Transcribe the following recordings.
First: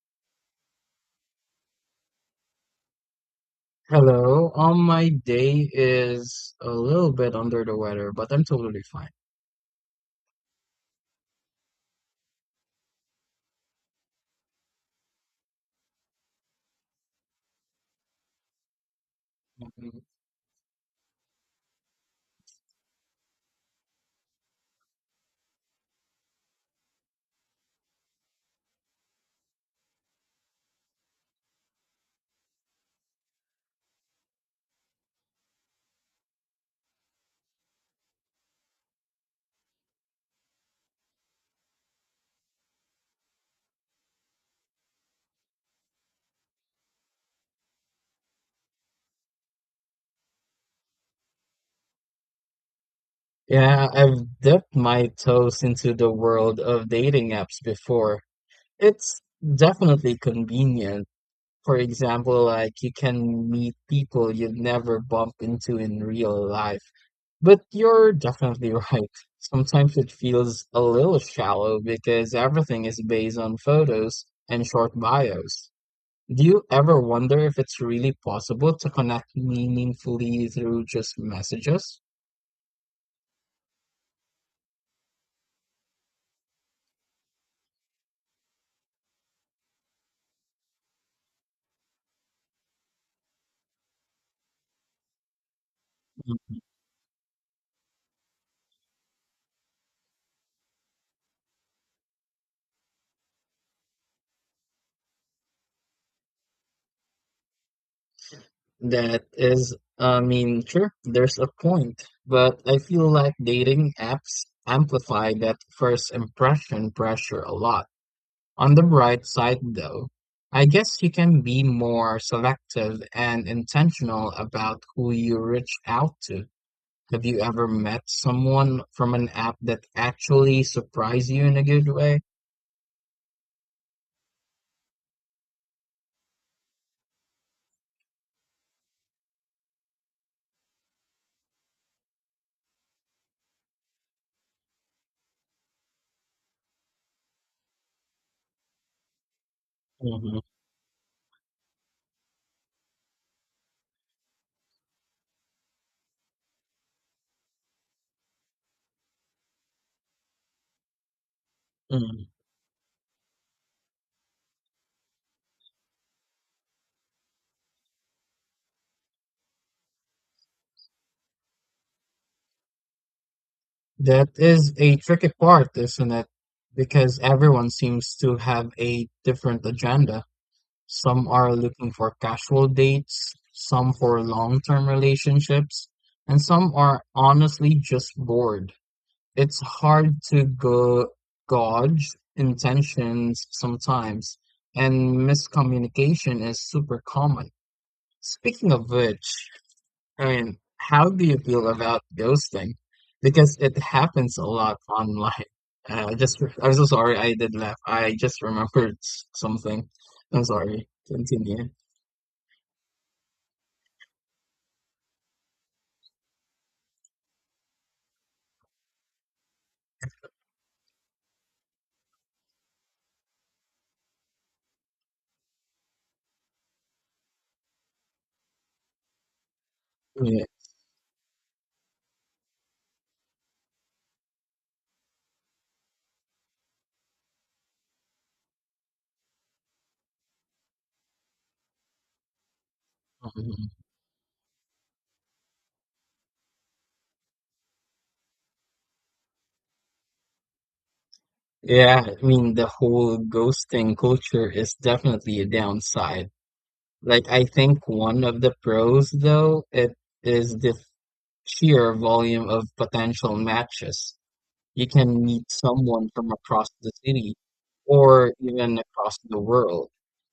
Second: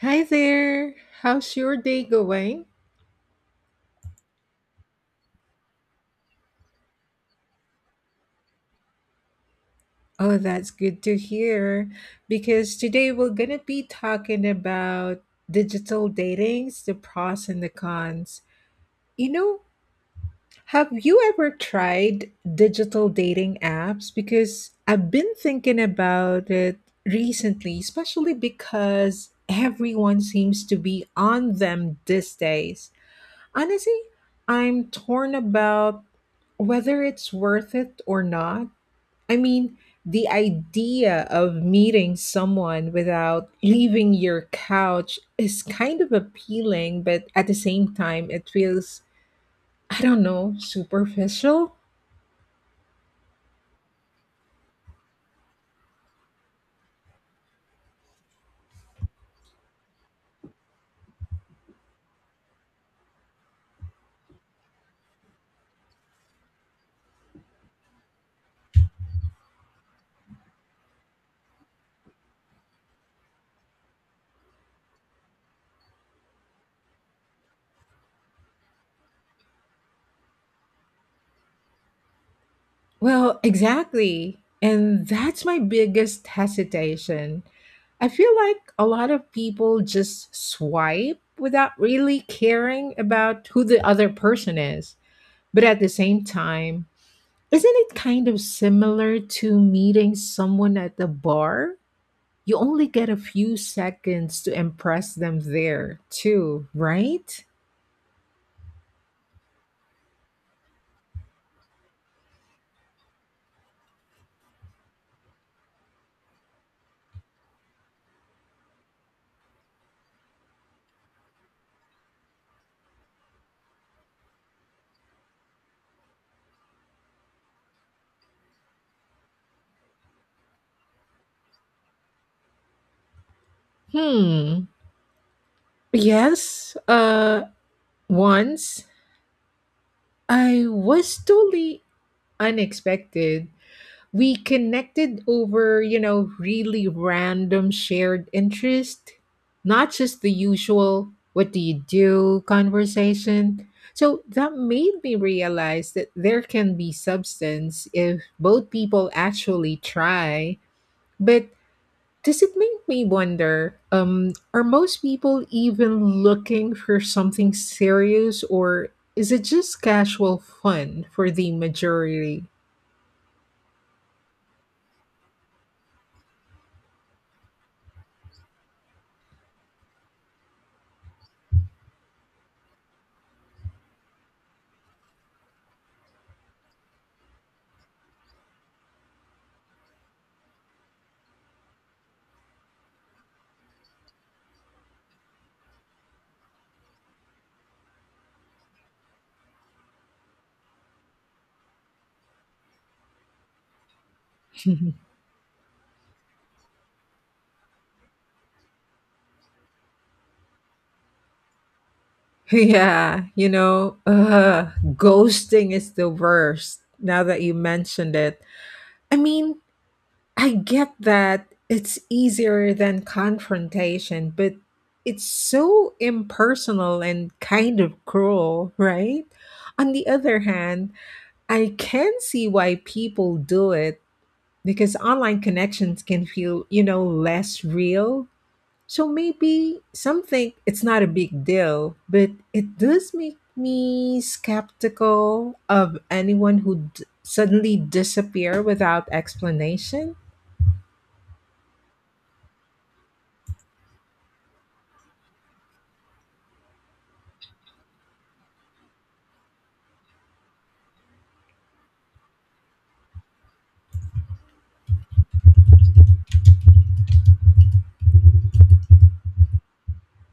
Hi there. How's your day going? Hello. My day is a little bit under the weather, but I'm totally fine. Oh, that's good to hear because today we're going to be talking about digital datings, the pros and the cons. You know, Mhm. have you ever tried digital dating apps? Because I've been thinking about it recently, especially because everyone seems to be on them these days. Honestly, I'm torn about whether it's worth it or not. I mean, the idea of meeting someone without leaving your couch is kind of appealing, but at the same time, it feels, I don't know, superficial? Yeah, I've dipped my toes into the world of dating apps before. It's definitely convenient. For example, like you can meet people you'd never bump into in real life. But you're definitely right. Sometimes it feels a little shallow because everything is based on photos and short bios. Do you ever wonder if it's really possible to connect meaningfully through just messages? Well, exactly. And that's my biggest hesitation. I feel like a lot of people just swipe without really caring about who the other person is. But at the same Mm, time, isn't it kind of similar to meeting someone at the bar? You only get a few seconds to impress them there, too, right? that is, I mean, sure, there's a point, but I feel like dating apps amplify that first impression pressure a lot. On the bright side, though, I guess you can be more selective and intentional about who you reach out to. Have you ever met someone from an app that actually surprised you in a good way? Hmm. Yes. Once I was totally unexpected. We connected over, you know, really random shared interest, not just the usual what do you do conversation. So that made me realize that there can be substance if both people actually try. But Mm. does it make me wonder are most people even looking for something serious or is it just casual fun for the majority? That is a tricky part, isn't it? Because everyone seems to have a different agenda. Some are looking for casual dates, some for long-term relationships, and some are honestly just bored. It's hard to go gauge intentions sometimes, and miscommunication is super common. Speaking of which, I mean, how do you feel about ghosting? Because it happens a lot online. I just, I'm so sorry I did laugh. I just remembered something. I'm sorry. Continue. Yeah, you know, ugh, ghosting is the worst now that you mentioned it. I mean, I get that it's easier than confrontation, but it's so impersonal and kind of cruel, right? On the other Yeah. hand, I can see why people do it because online connections can feel, you know, less real, so maybe some think it's not a big deal, but it does make Mhm. me skeptical of anyone who suddenly disappear without explanation. Yeah, I mean, the whole ghosting culture is definitely a downside. Like, I think one of the pros, though, it is the sheer volume of potential matches. You can meet someone from across the city or even across the world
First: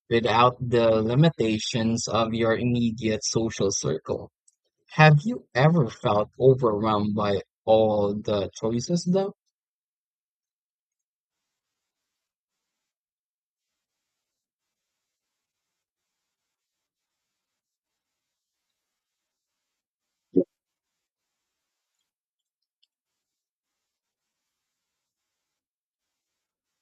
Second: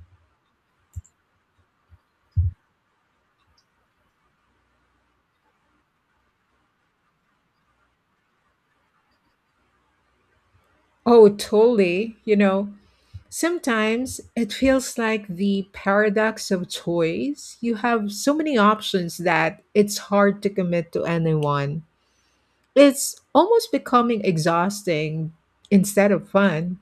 without the limitations of your immediate social circle. Have you ever felt overwhelmed by all the choices though? Oh, totally. You know, sometimes it feels like the paradox of choice. You have so many options that it's hard to commit to anyone. It's almost becoming exhausting instead of fun,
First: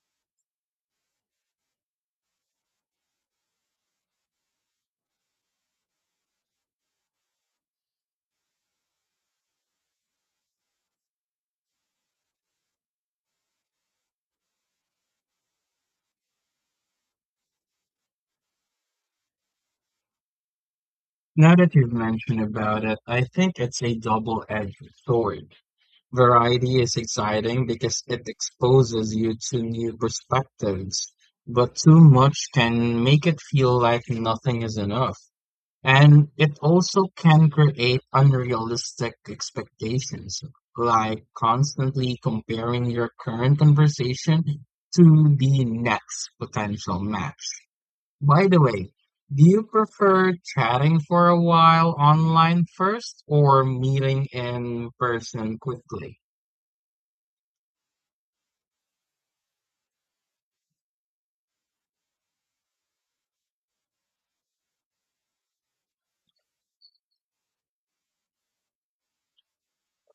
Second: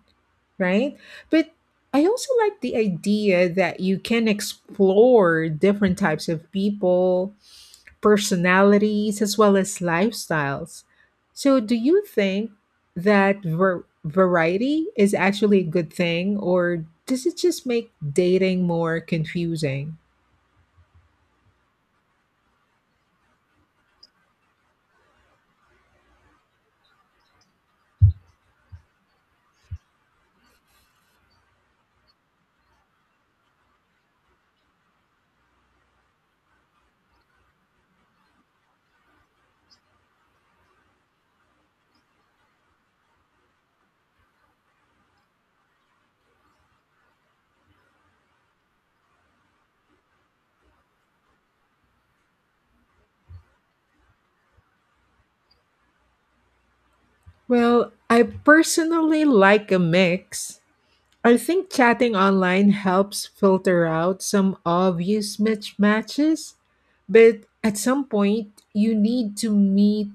right? But I also like the idea that you can explore different types of people, personalities, as well as lifestyles. So, do you think that variety is actually a good thing, or does it just make dating more confusing? Now that you've mentioned about it, I think it's a double-edged sword. Variety is exciting because it exposes you to new perspectives, but too much can make it feel like nothing is enough. And it also can create unrealistic expectations, like constantly comparing your current conversation to the next potential match. By the way, do you prefer chatting for a while online first or meeting in person quickly? Well, I personally like a mix. I think chatting online helps filter out some obvious mismatches, but at some point you need to meet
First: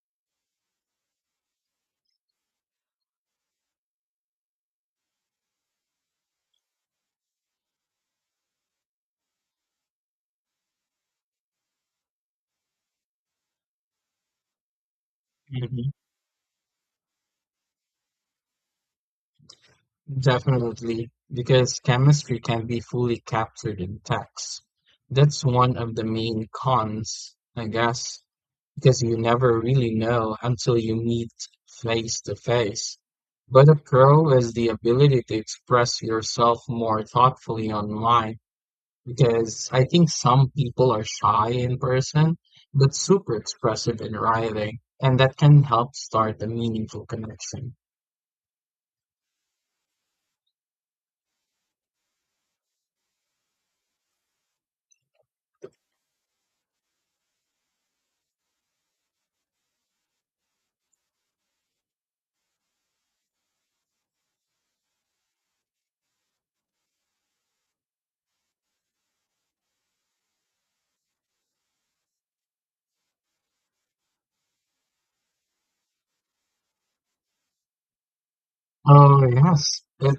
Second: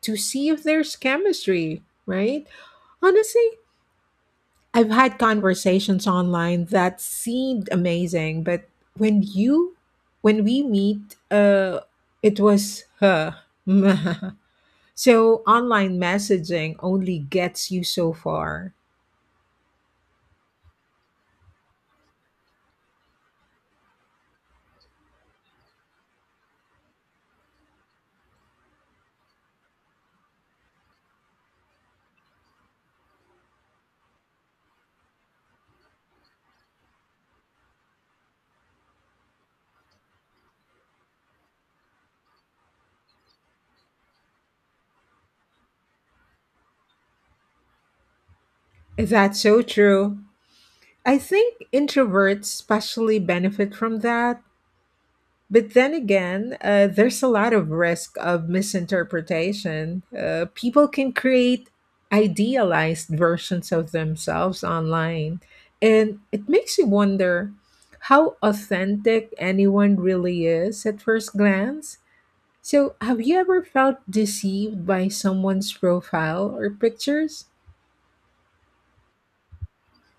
to see if there's chemistry, right? Honestly, I've had conversations online that seemed amazing, but when you when we meet, it was huh. So Mhm. online messaging only gets you so far. Definitely, because chemistry can be fully captured in text. That's one of the main cons, I guess, because you never really know until you meet face to face. But a pro is the ability to express yourself more thoughtfully online because I think some people are shy in person, but super expressive in writing, and that can help start a meaningful connection. That's so true. I think introverts especially benefit from that. But then again, there's a lot of risk of misinterpretation. People can create idealized versions of themselves online. And it makes you wonder how authentic anyone really is at first glance. So, have you ever felt deceived by someone's profile or pictures? Oh, yes. It,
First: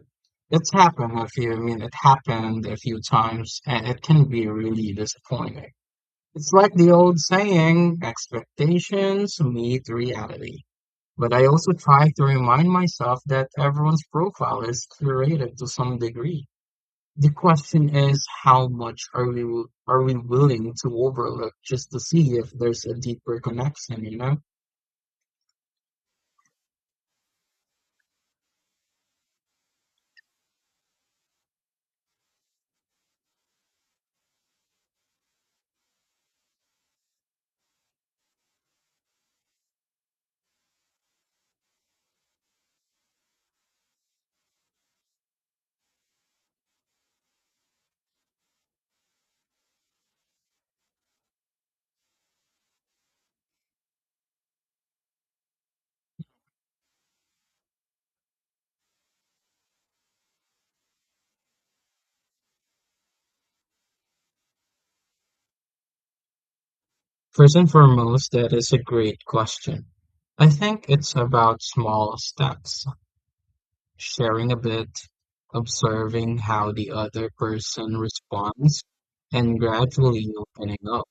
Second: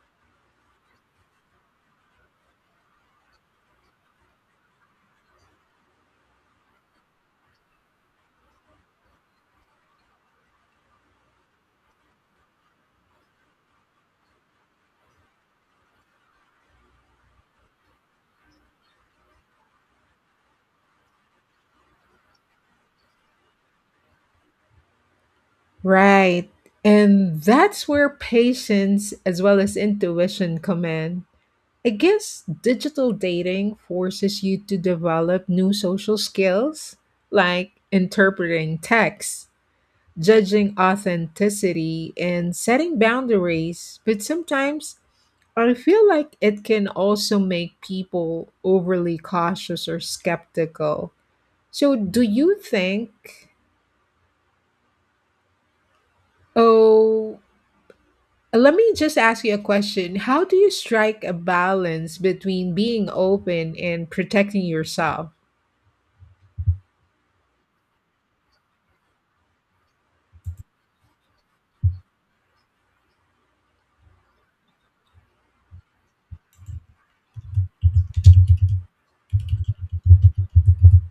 it's happened a few, I mean, it happened a few times, and it can be really disappointing. It's like the old saying, expectations meet reality. But I also try to remind myself that everyone's profile is curated to some degree. The question is, how much are we willing to overlook just to see if there's a deeper connection, you know? Right. And that's where patience as well as intuition come in. I guess digital dating forces you to develop new social skills like interpreting texts, judging authenticity, and setting boundaries. But sometimes I feel like it can also make people overly cautious or skeptical. So, do you think, oh, let me just ask you a question. How do you strike a balance between being open and protecting yourself? First and foremost, that is a great question. I think it's about small steps: sharing a bit, observing how the other person responds, and gradually opening up.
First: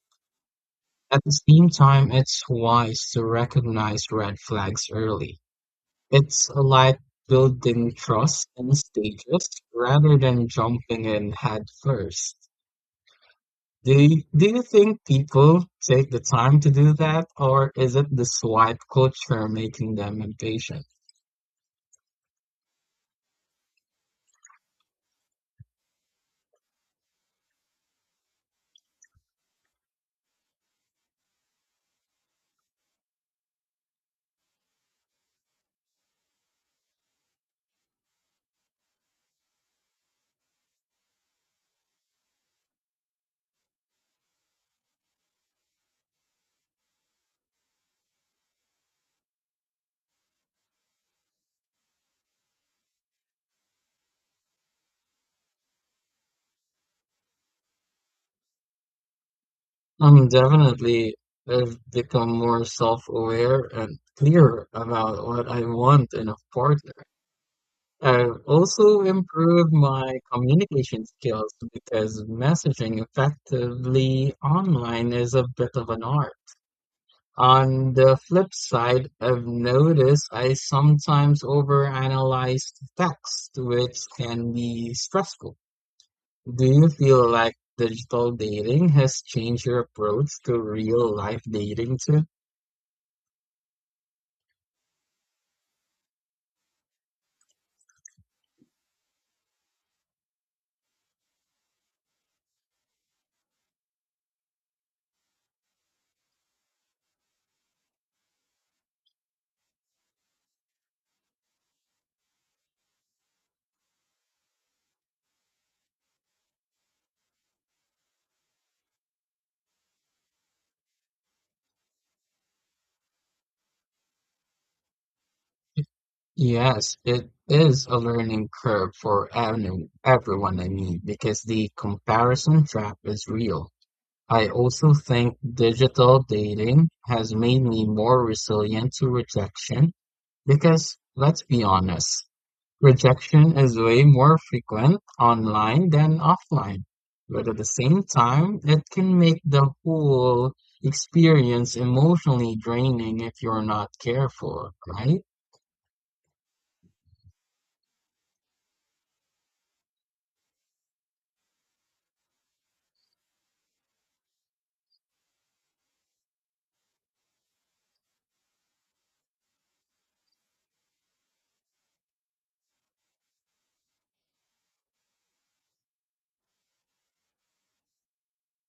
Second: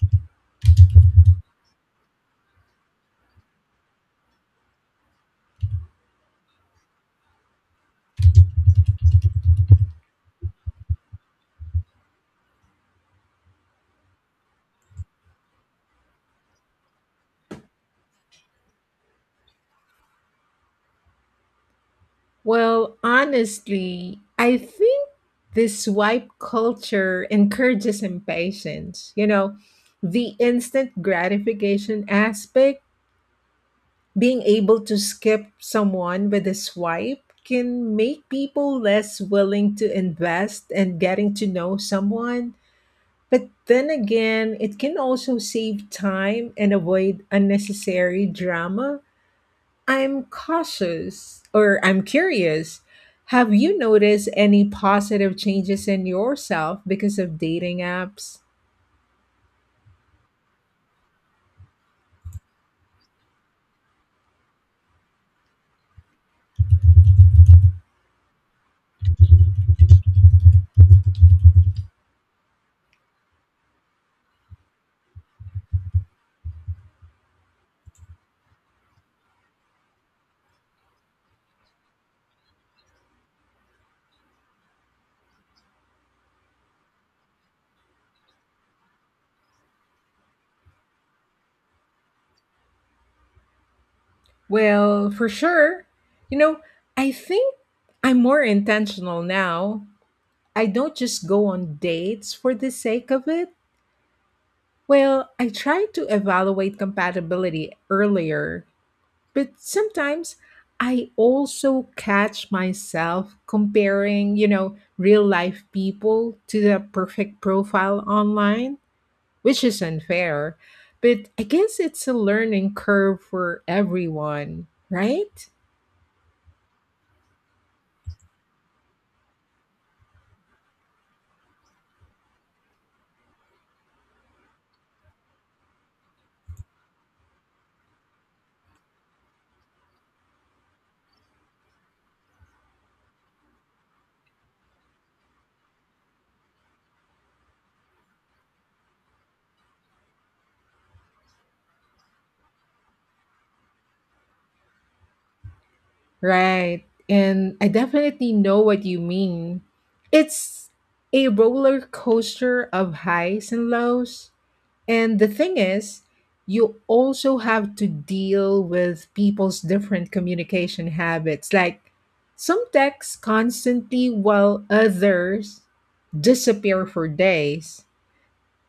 At the same time, it's wise to recognize red flags early. It's like building trust in stages rather than jumping in head first. Do you think people take the time to do that, or is it the swipe culture making them impatient? Well, honestly, I think this swipe culture encourages impatience. You know, the instant gratification aspect, being able to skip someone with a swipe can make people less willing to invest in getting to know someone. But then again, it can also save time and avoid unnecessary drama. I'm cautious or I'm curious. Have you noticed any positive changes in yourself because of dating apps? Definitely, I've become more self-aware and clear about what I want in a partner. I've also improved my communication skills because messaging effectively online is a bit of an art. On the flip side, I've noticed I sometimes overanalyze text, which can be stressful. Do you feel like digital dating has changed your approach to real life dating too? Well, for sure. You know, I think I'm more intentional now. I don't just go on dates for the sake of it. Well, I try to evaluate compatibility earlier. But sometimes I also catch myself comparing, you know, real life people to the perfect profile online, which is unfair. But I guess it's a learning curve for everyone, right? Yes, it is a learning curve for everyone, I mean, because the comparison trap is real. I also think digital dating has made me more resilient to rejection because, let's be honest, rejection is way more frequent online than offline, but at the same time, it can make the whole experience emotionally draining if you're not careful, right? Right. And I definitely know what you mean. It's a roller coaster of highs and lows. And the thing is, you also have to deal with people's different communication habits. Like, some text constantly while others disappear for days.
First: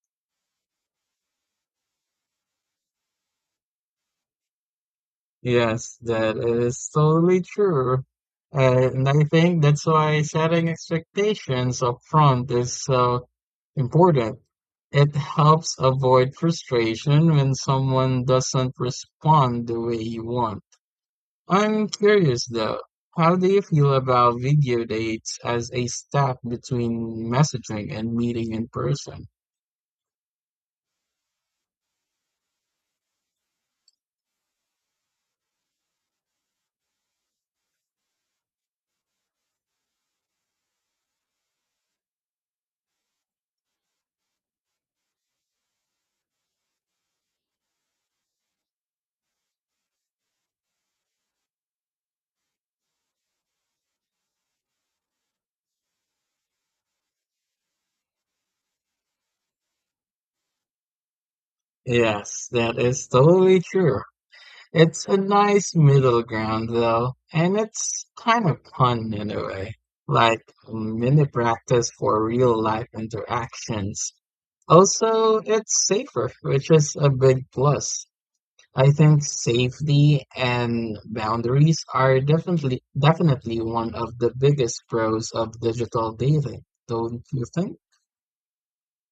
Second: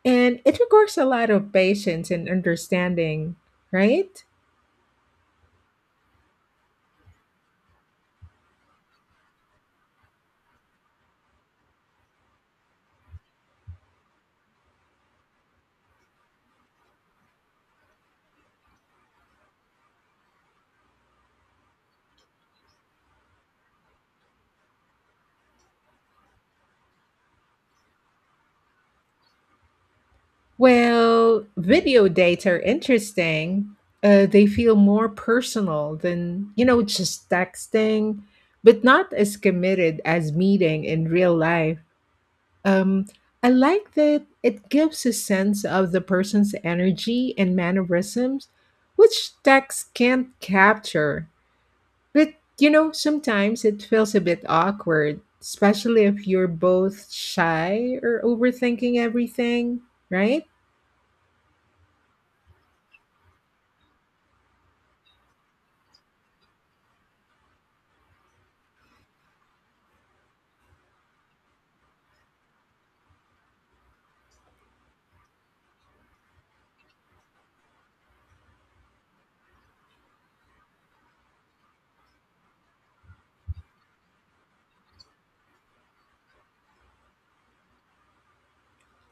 And it requires a lot of patience and understanding, right? Yes, that is totally true. And I think that's why setting expectations up front is so important. It helps avoid frustration when someone doesn't respond the way you want. I'm curious though, how do you feel about video dates as a step between messaging and meeting in person? Well, video dates are interesting. They feel more personal than, you know, just texting, but not as committed as meeting in real life. Um, I like that it gives a sense of the person's energy and mannerisms, which text can't capture. But you know, sometimes it feels a bit awkward, especially if you're both shy or overthinking everything, right? Yes, that is totally true. It's a nice middle ground though, and it's kind of fun in a way, like mini practice for real life interactions. Also, it's safer, which is a big plus. I think safety and boundaries are definitely one of the biggest pros of digital dating, don't you think?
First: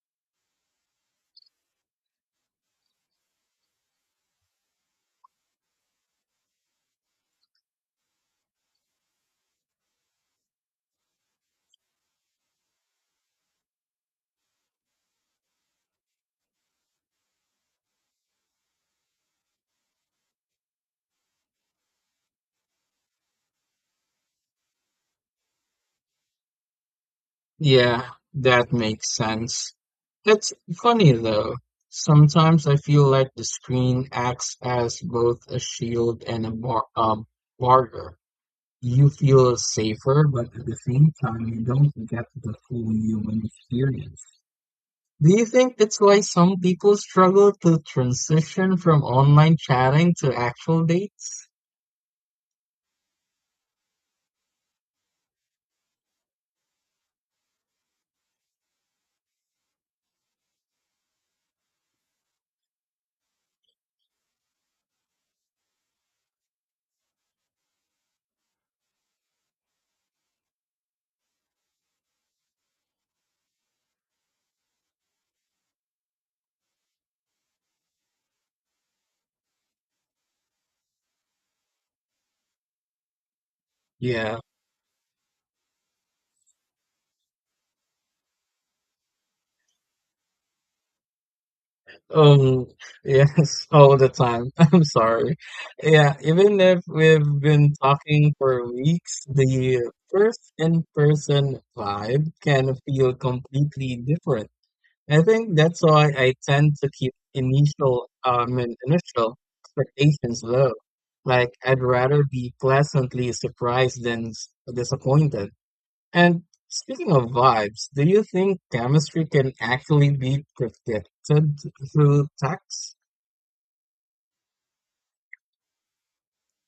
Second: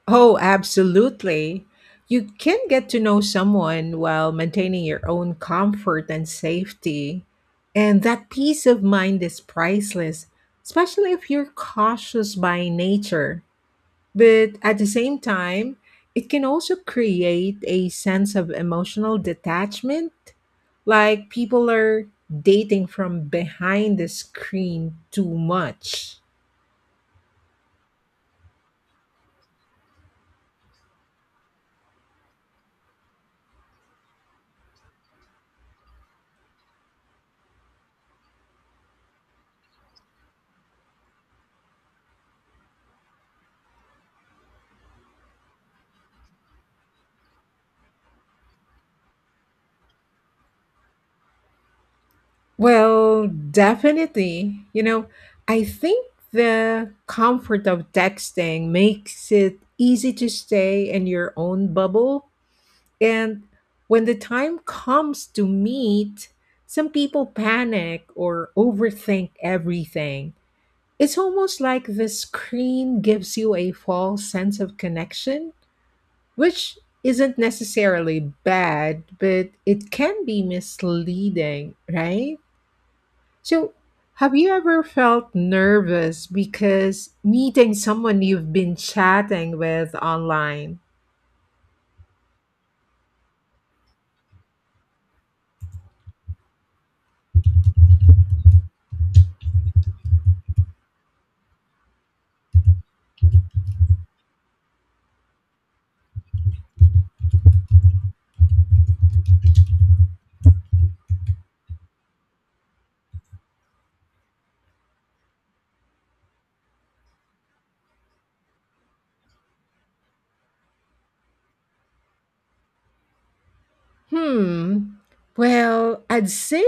Oh, absolutely. You can get to know someone while maintaining your own comfort and safety. And that peace of mind is priceless, especially if you're cautious by nature. But at the same time, it can also create a sense of emotional detachment. Like people are dating from behind the screen too much. Yeah, that makes sense. It's funny though. Sometimes I feel like the screen acts as both a shield and a barrier. You feel safer, but at the same time, you don't get the full human experience. Do you think that's why some people struggle to transition from online chatting to actual dates? Well, definitely. You know, I think the comfort of texting makes it easy to stay in your own bubble. And when the time comes to meet, some people panic or overthink everything. It's almost like the screen gives you a false sense of connection, which isn't necessarily bad, but it can be misleading, right? So, have Yeah. you ever felt nervous because meeting someone you've been chatting with online? Um, yes, all the time. I'm sorry. Yeah, even if we've been talking for weeks, the first in-person vibe can feel completely different. I think that's why I tend to keep initial expectations low. Like I'd rather be pleasantly surprised than disappointed. And speaking of vibes, do you think chemistry can actually be predicted through text? Hmm. Well, I'd say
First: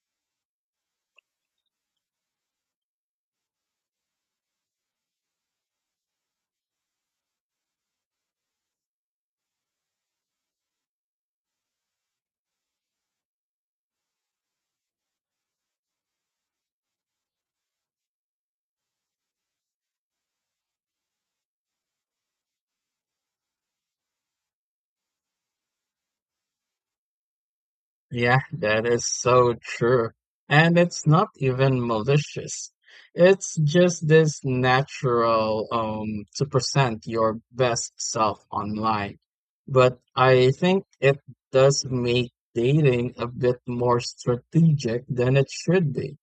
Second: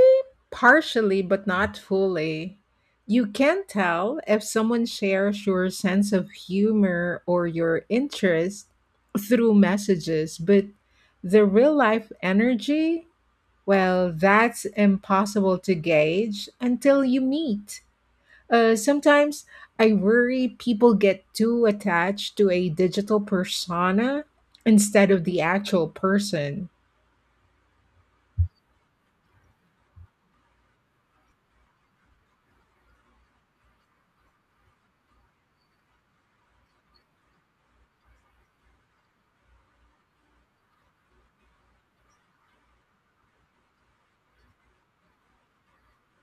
partially, but not fully. You can tell if someone shares your sense of humor or your interest through messages, but the real life energy, well, that's impossible to gauge until you meet. Sometimes I worry people get too attached to a digital persona instead of the actual person. Yeah, that is so true. And it's not even malicious. It's just this natural to present your best self online. But I think it does make dating a bit more strategic than it should be.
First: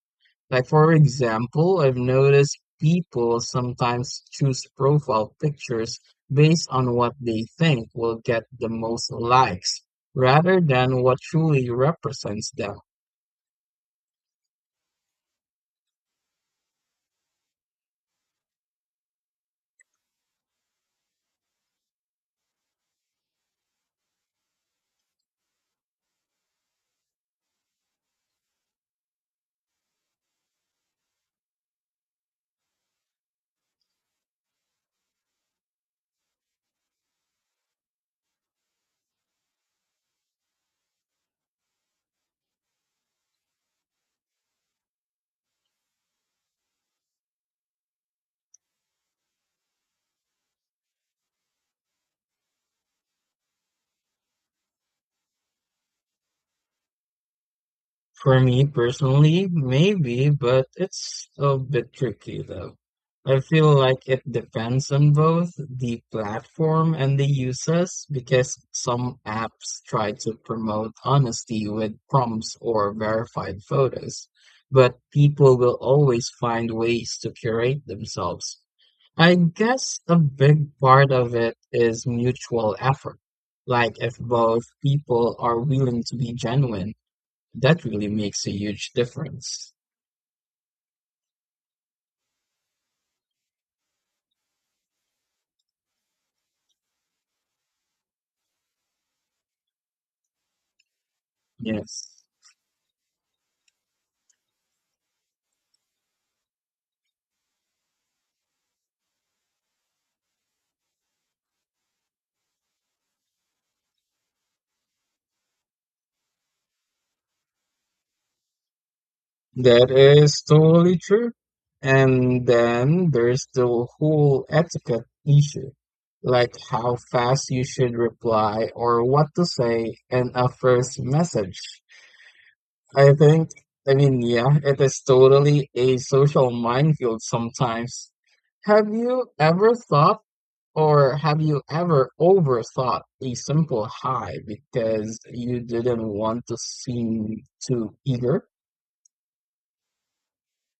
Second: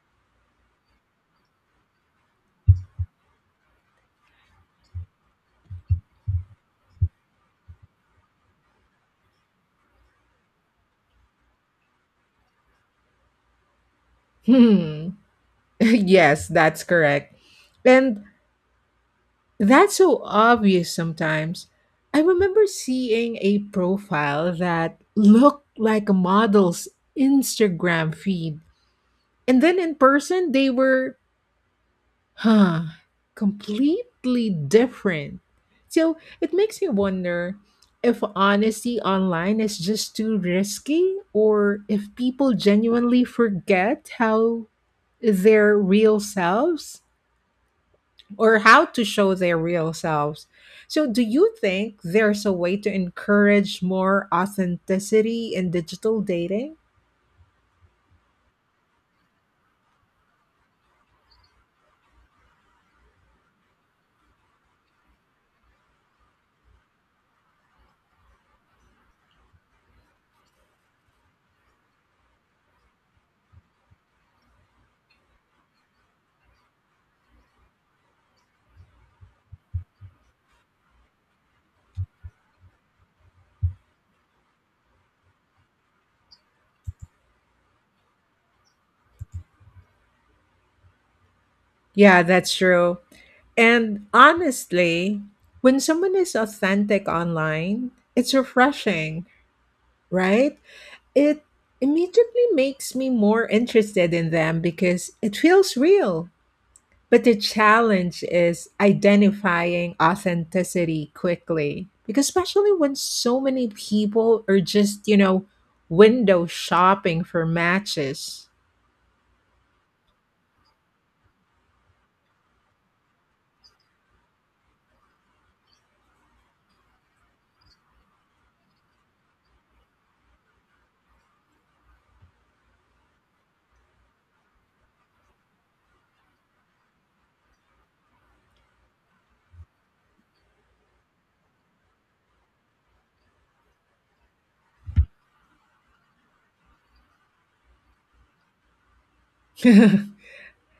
Like for example, I've noticed people sometimes choose profile pictures based on what they think will get the most likes rather than what truly represents them. Hmm. Yes, that's correct. And that's so obvious sometimes. I remember seeing a profile that looked like a model's Instagram feed. And then in person, they were, huh, completely different. So it makes me wonder if honesty online is just too risky or if people genuinely forget how their real selves or how to show their real selves. So, do you think there's a way to encourage more authenticity in digital dating? For me personally, maybe, but it's a bit tricky though. I feel like it depends on both the platform and the users because some apps try to promote honesty with prompts or verified photos, but people will always find ways to curate themselves. I guess a big part of it is mutual effort, like if both people are willing to be genuine that really makes a huge difference. Yeah, that's true. And honestly, when someone is authentic online, it's refreshing, right? It Yes, immediately makes me more interested in them because it feels real. But the challenge is identifying authenticity quickly, because especially when so many people are just, you know, window shopping for matches. that is totally true. And then there's the whole etiquette issue, like how fast you should reply or what to say in a first message. I think, I mean, yeah, it is totally a social minefield sometimes. Have you ever thought Or have you ever overthought a simple hi because you didn't want to seem too eager?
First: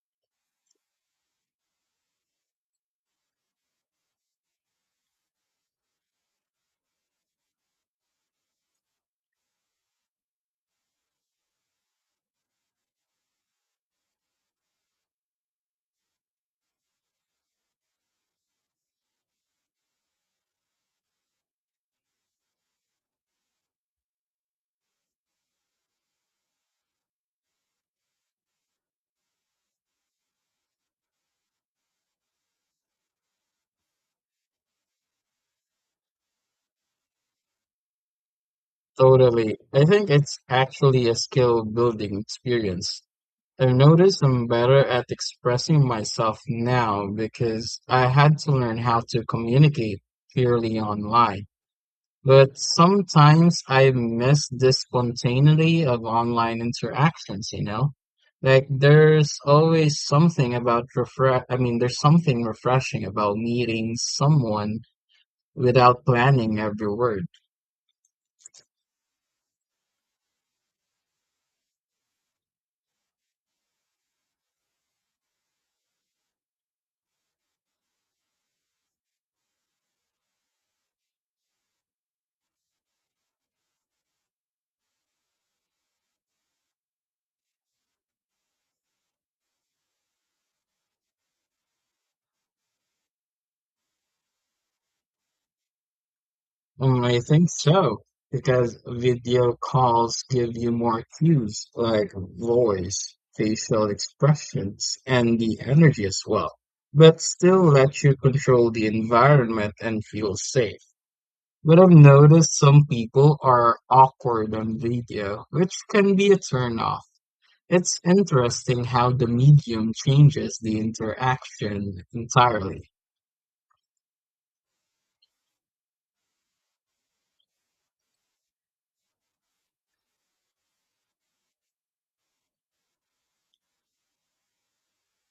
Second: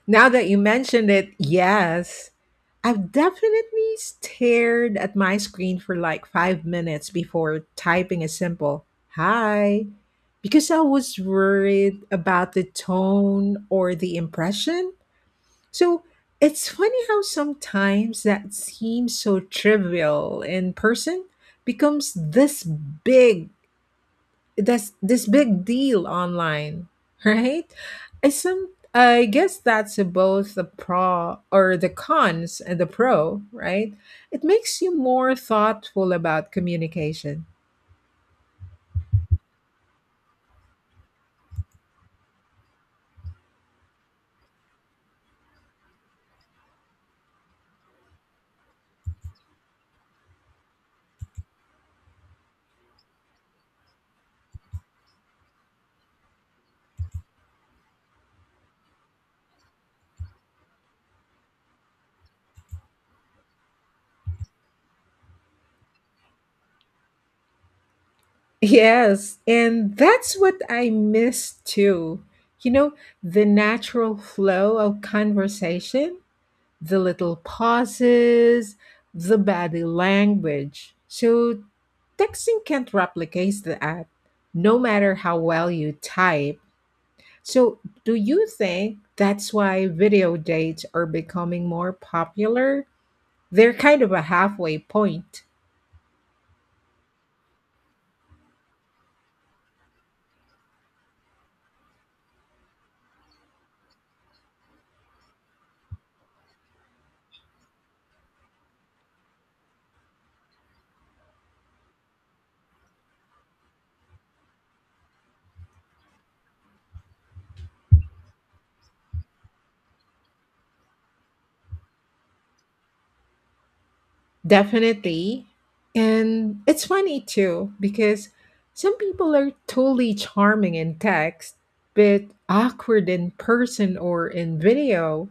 Now that you mentioned it, yes. I've definitely stared at my screen for like 5 minutes before typing a simple hi because I was worried about the tone or the impression. So it's funny how sometimes that seems so trivial in person becomes this big that's this big deal online, right? I some I guess that's both the pro or the cons and the pro, right? It makes you more thoughtful about communication. Totally. I think it's actually a skill building experience. I've noticed I'm better at expressing myself now because I had to learn how to communicate purely online. But sometimes I miss the spontaneity of online interactions, you know? Like there's always something about refresh I mean there's something refreshing about meeting someone without planning every word. Yes, and that's what I miss too. You know, the natural flow of conversation, the little pauses, the body language. So, texting can't replicate that, no matter how well you type. So, do you think that's why video dates are becoming more popular? They're kind of a halfway point. I think so, because video calls give you more cues like voice, facial expressions, and the energy as well, but still let you control the environment and feel safe. But I've noticed some people are awkward on video, which can be a turnoff. It's interesting how the medium changes the interaction entirely. Definitely. And it's funny too, because some people are totally charming in text, but awkward in person or in video.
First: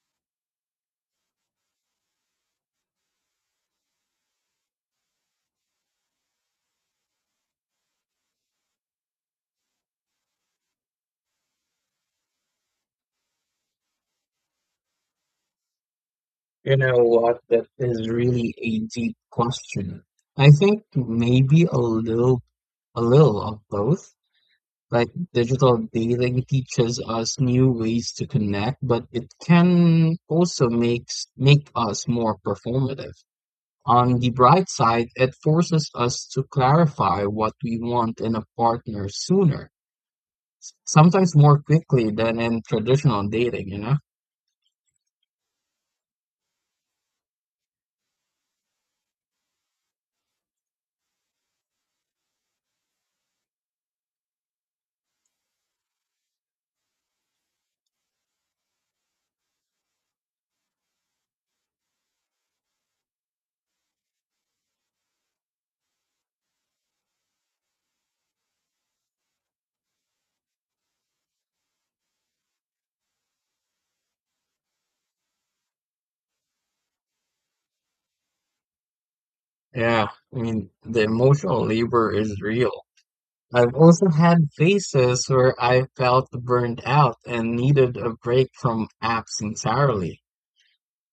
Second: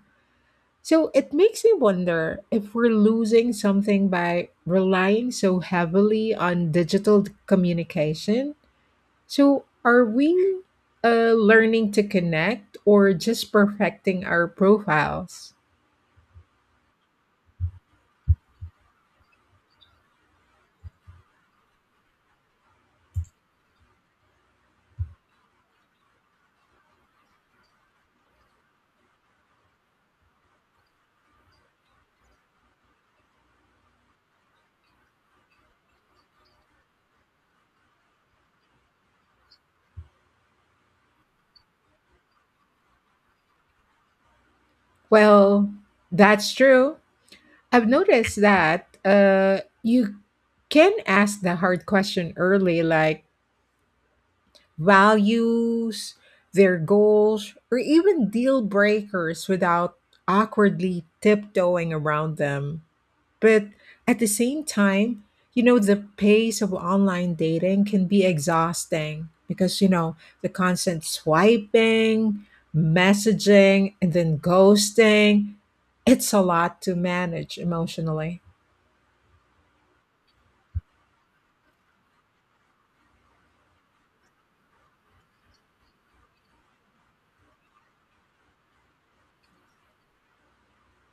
So it makes me wonder if we're losing something by relying so heavily on digital communication. So are we, learning to connect or just perfecting our profiles? You know what? That is really a deep question. I think maybe a little of both. Like digital dating teaches us new ways to connect, but it can also make us more performative. On the bright side, it forces us to clarify what we want in a partner sooner, sometimes more quickly than in traditional dating, you know? Well, that's true. I've noticed that, you can ask the hard question early, like, values, their goals, or even deal breakers without awkwardly tiptoeing around them. But at the same time, you know, the pace of online dating can be exhausting because, you know, the constant swiping, messaging, and then ghosting, it's a lot to manage emotionally. Yeah, I mean, the emotional labor is real. I've also had phases where I felt burnt out and needed a break from apps entirely.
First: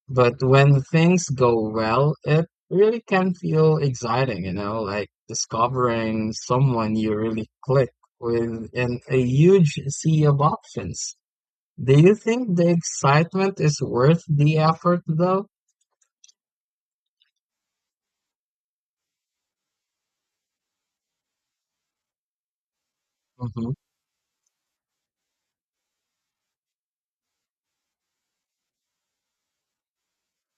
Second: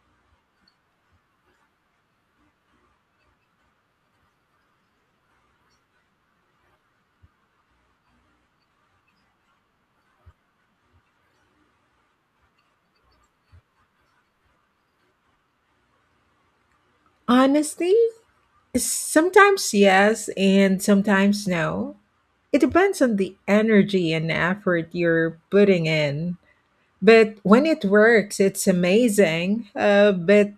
But when things go well, it really can feel exciting, you know, like discovering someone you really click with in a huge sea of options. Do you think the excitement is worth the effort, though? Honestly, sometimes yes, and sometimes no. It depends on the Hmm. energy and effort you're putting in. But when it works, it's amazing. But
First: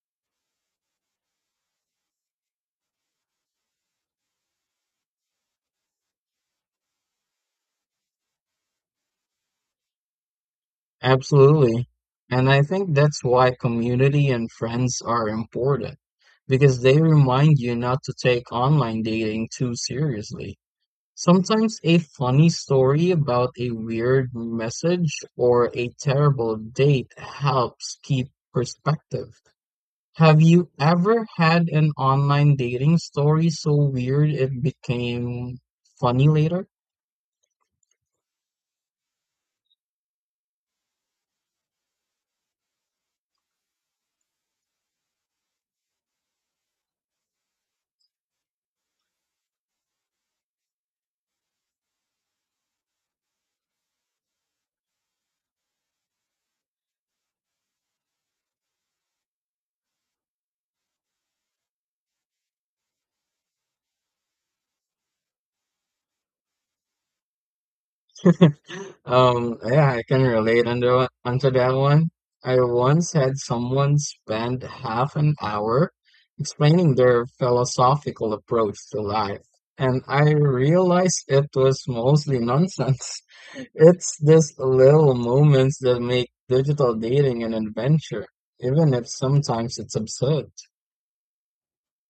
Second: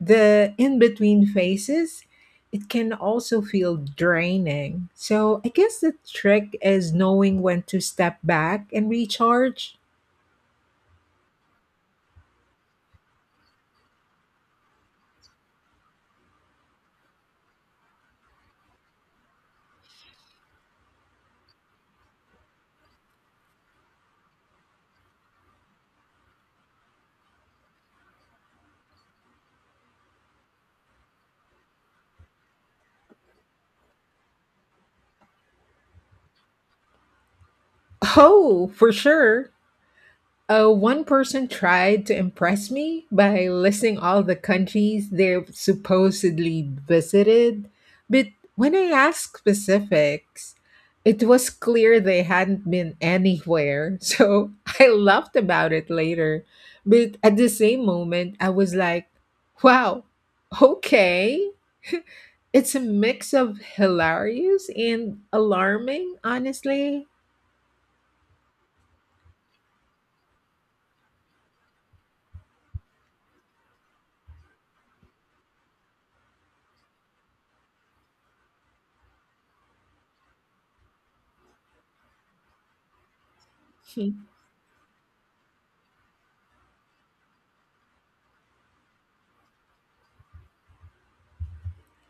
the in between phases, it can also feel draining. So I guess the trick is knowing when to step back and recharge. Absolutely. And I think that's why community and friends are important, because they remind you not to take online dating too seriously. Sometimes a funny story about a weird message or a terrible date helps keep perspective. Have you ever had an online dating story so weird it became funny later? Oh, for sure. One person tried to impress me by listing all the countries they've supposedly visited, but when I asked specifics, it was clear they hadn't been anywhere. So I laughed about it later. But at the same moment, I was like, wow, okay. It's a mix of hilarious and alarming, honestly. Yeah, I can relate under onto that one. I once had someone spend half an hour explaining their philosophical approach to life, and I realized it was mostly nonsense. It's these little moments that make digital dating an adventure, even if sometimes it's absurd.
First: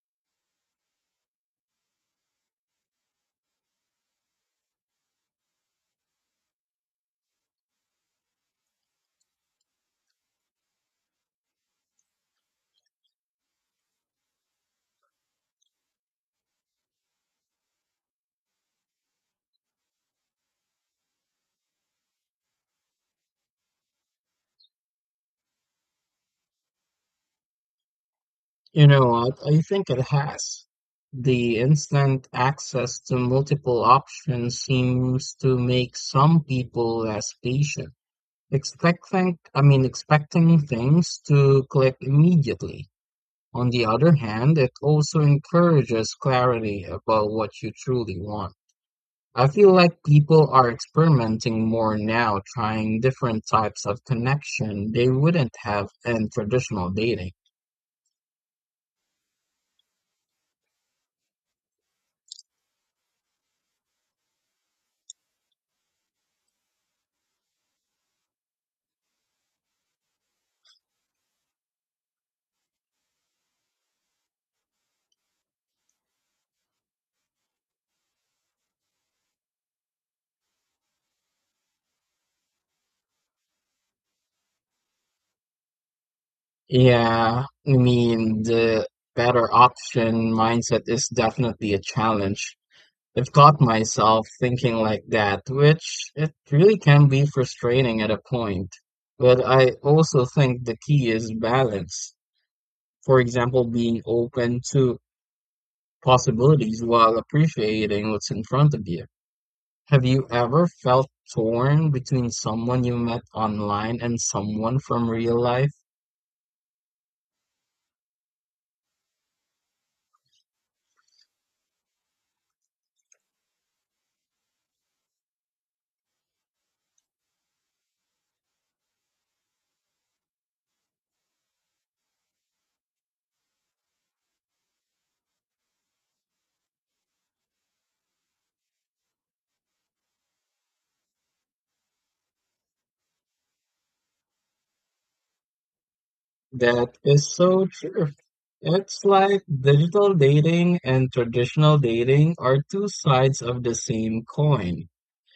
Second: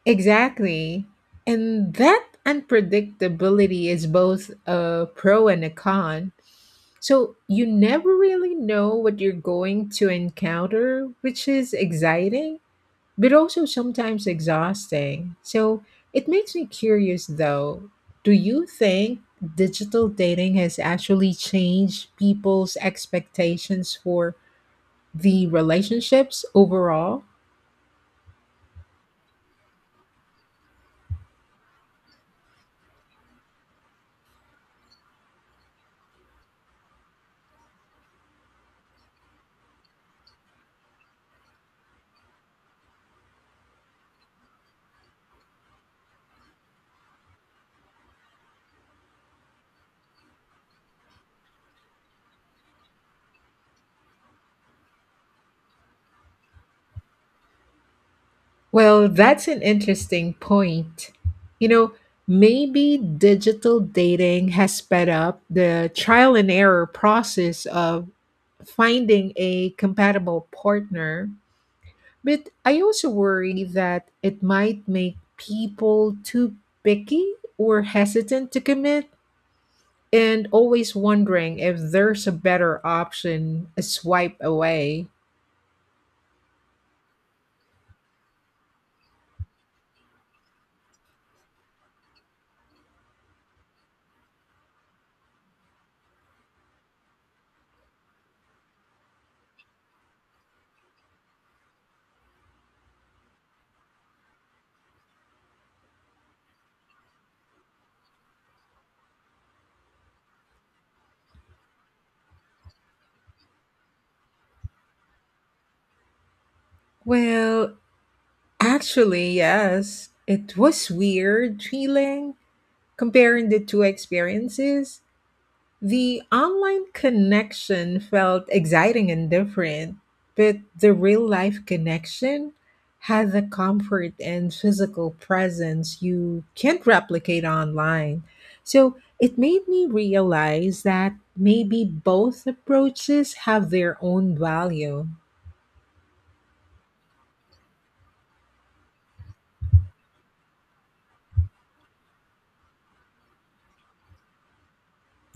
Exactly. And that unpredictability is both a pro and a con. So you never really know what you're going to encounter, which is exciting, but also sometimes exhausting. So it makes me curious, though, do you think digital dating has actually changed people's expectations for the relationships overall? You know what? I think it has. The instant access to multiple options seems to make some people less patient. Expecting things to click immediately. On the other hand, it also encourages clarity about what you truly want. I feel like people are experimenting more now, trying different types of connection they wouldn't have in traditional dating. Well, that's an interesting point. You know, maybe digital dating has sped up the trial and error process of finding a compatible partner. But I also worry that it might make people too picky or hesitant to commit and always wondering if there's a better option a swipe away. Yeah, I mean, the better option mindset is definitely a challenge. I've caught myself thinking like that, which it really can be frustrating at a point. But I also think the key is balance. For example, being open to possibilities while appreciating what's in front of you. Have you ever felt torn between someone you met online and someone from real life? Well, actually, yes. It was weird feeling comparing the two experiences. The online connection felt exciting and different, but the real life connection had the comfort and physical presence you can't replicate online. So it made me realize that maybe both approaches have their own value. That is so true. It's like digital dating and traditional dating are two sides of the same coin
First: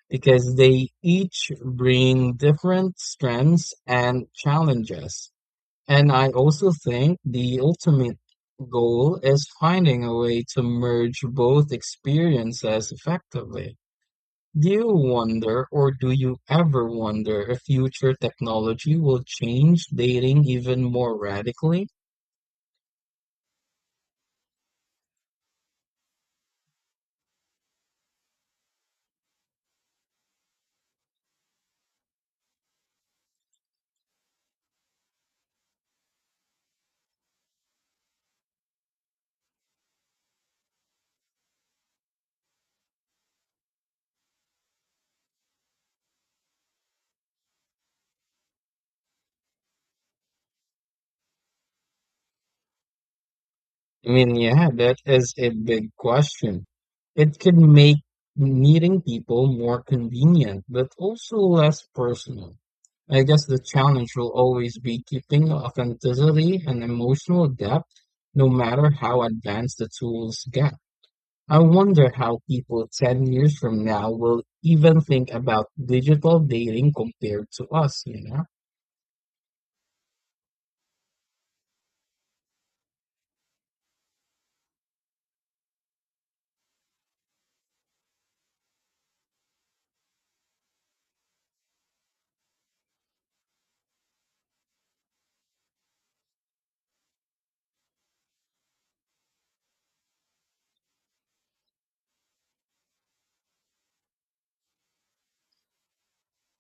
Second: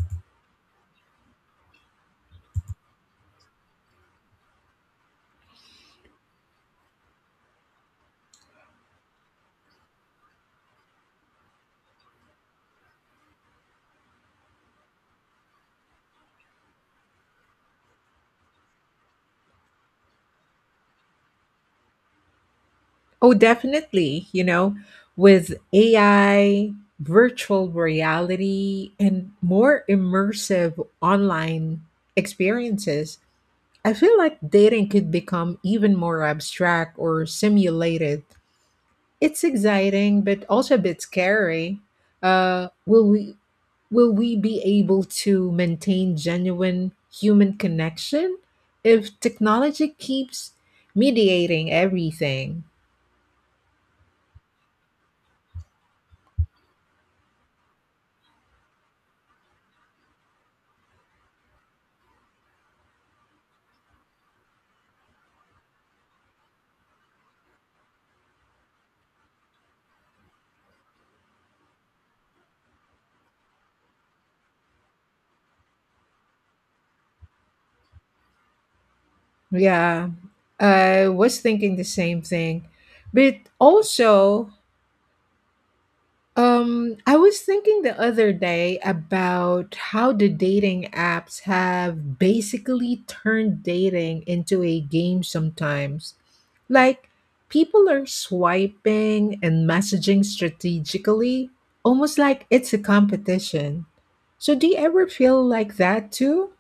because they each bring different strengths and challenges. And I also think the ultimate goal is finding a way to merge both experiences effectively. Do you ever wonder if future technology will change dating even more radically? Oh, definitely. You know, with AI, virtual reality, and more immersive online experiences, I feel like dating could become even more abstract or simulated. It's exciting, but also a bit scary. Uh, will we will we be able to maintain genuine human connection if technology keeps mediating everything? I mean, yeah, that is a big question. It can make meeting people more convenient, but also less personal. I guess the challenge will always be keeping authenticity and emotional depth, no matter how advanced the tools get. I wonder how people 10 years from now will even think about digital dating compared to us, you know? Yeah, I was thinking the same thing. But also, I was thinking the other day about how the dating apps have basically turned dating into a game sometimes. Like, people are swiping and messaging strategically, almost like it's a competition. So, do you ever feel like that too?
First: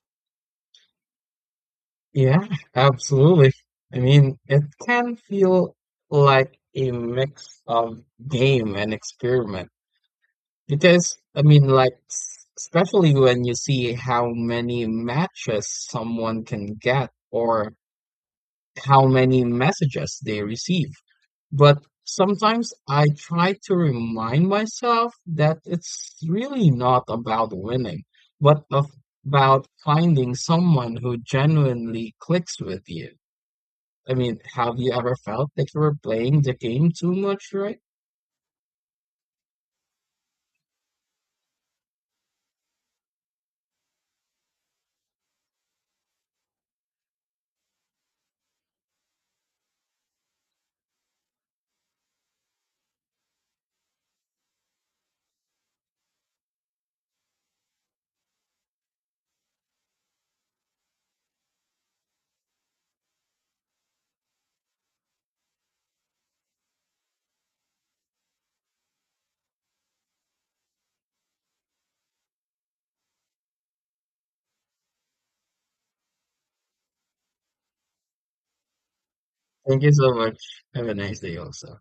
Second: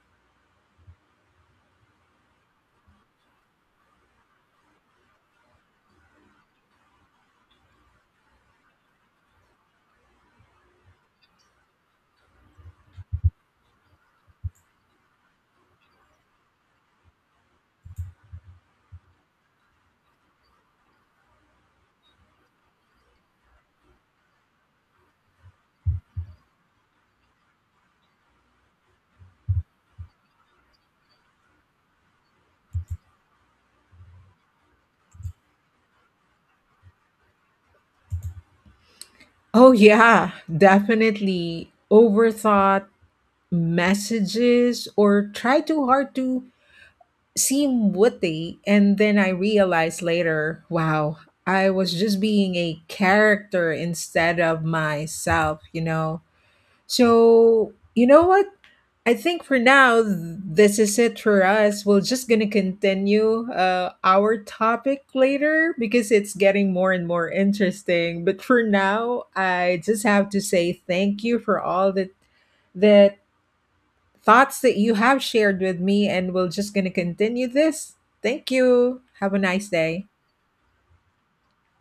Yeah, absolutely. I mean, it can feel like a mix of game and experiment because, I mean, like, especially when you see how many matches someone can get or how many messages they receive. But sometimes I try to remind myself that it's really not about winning, but of, about finding someone who genuinely clicks with you. I mean, have you ever felt like you were playing the game too much, right? Oh, yeah, definitely. Overthought messages or try too hard to seem witty and then I realized later, wow, I was just being a character instead of myself, you know. So you know what, I think for now this is it for us. We're just gonna continue our topic later because it's getting more and more interesting, but for now I just have to say thank you for all the thoughts that you have shared with me, and we're just going to continue this. Thank you. Have a nice Thank you day. so much. Have a nice day also.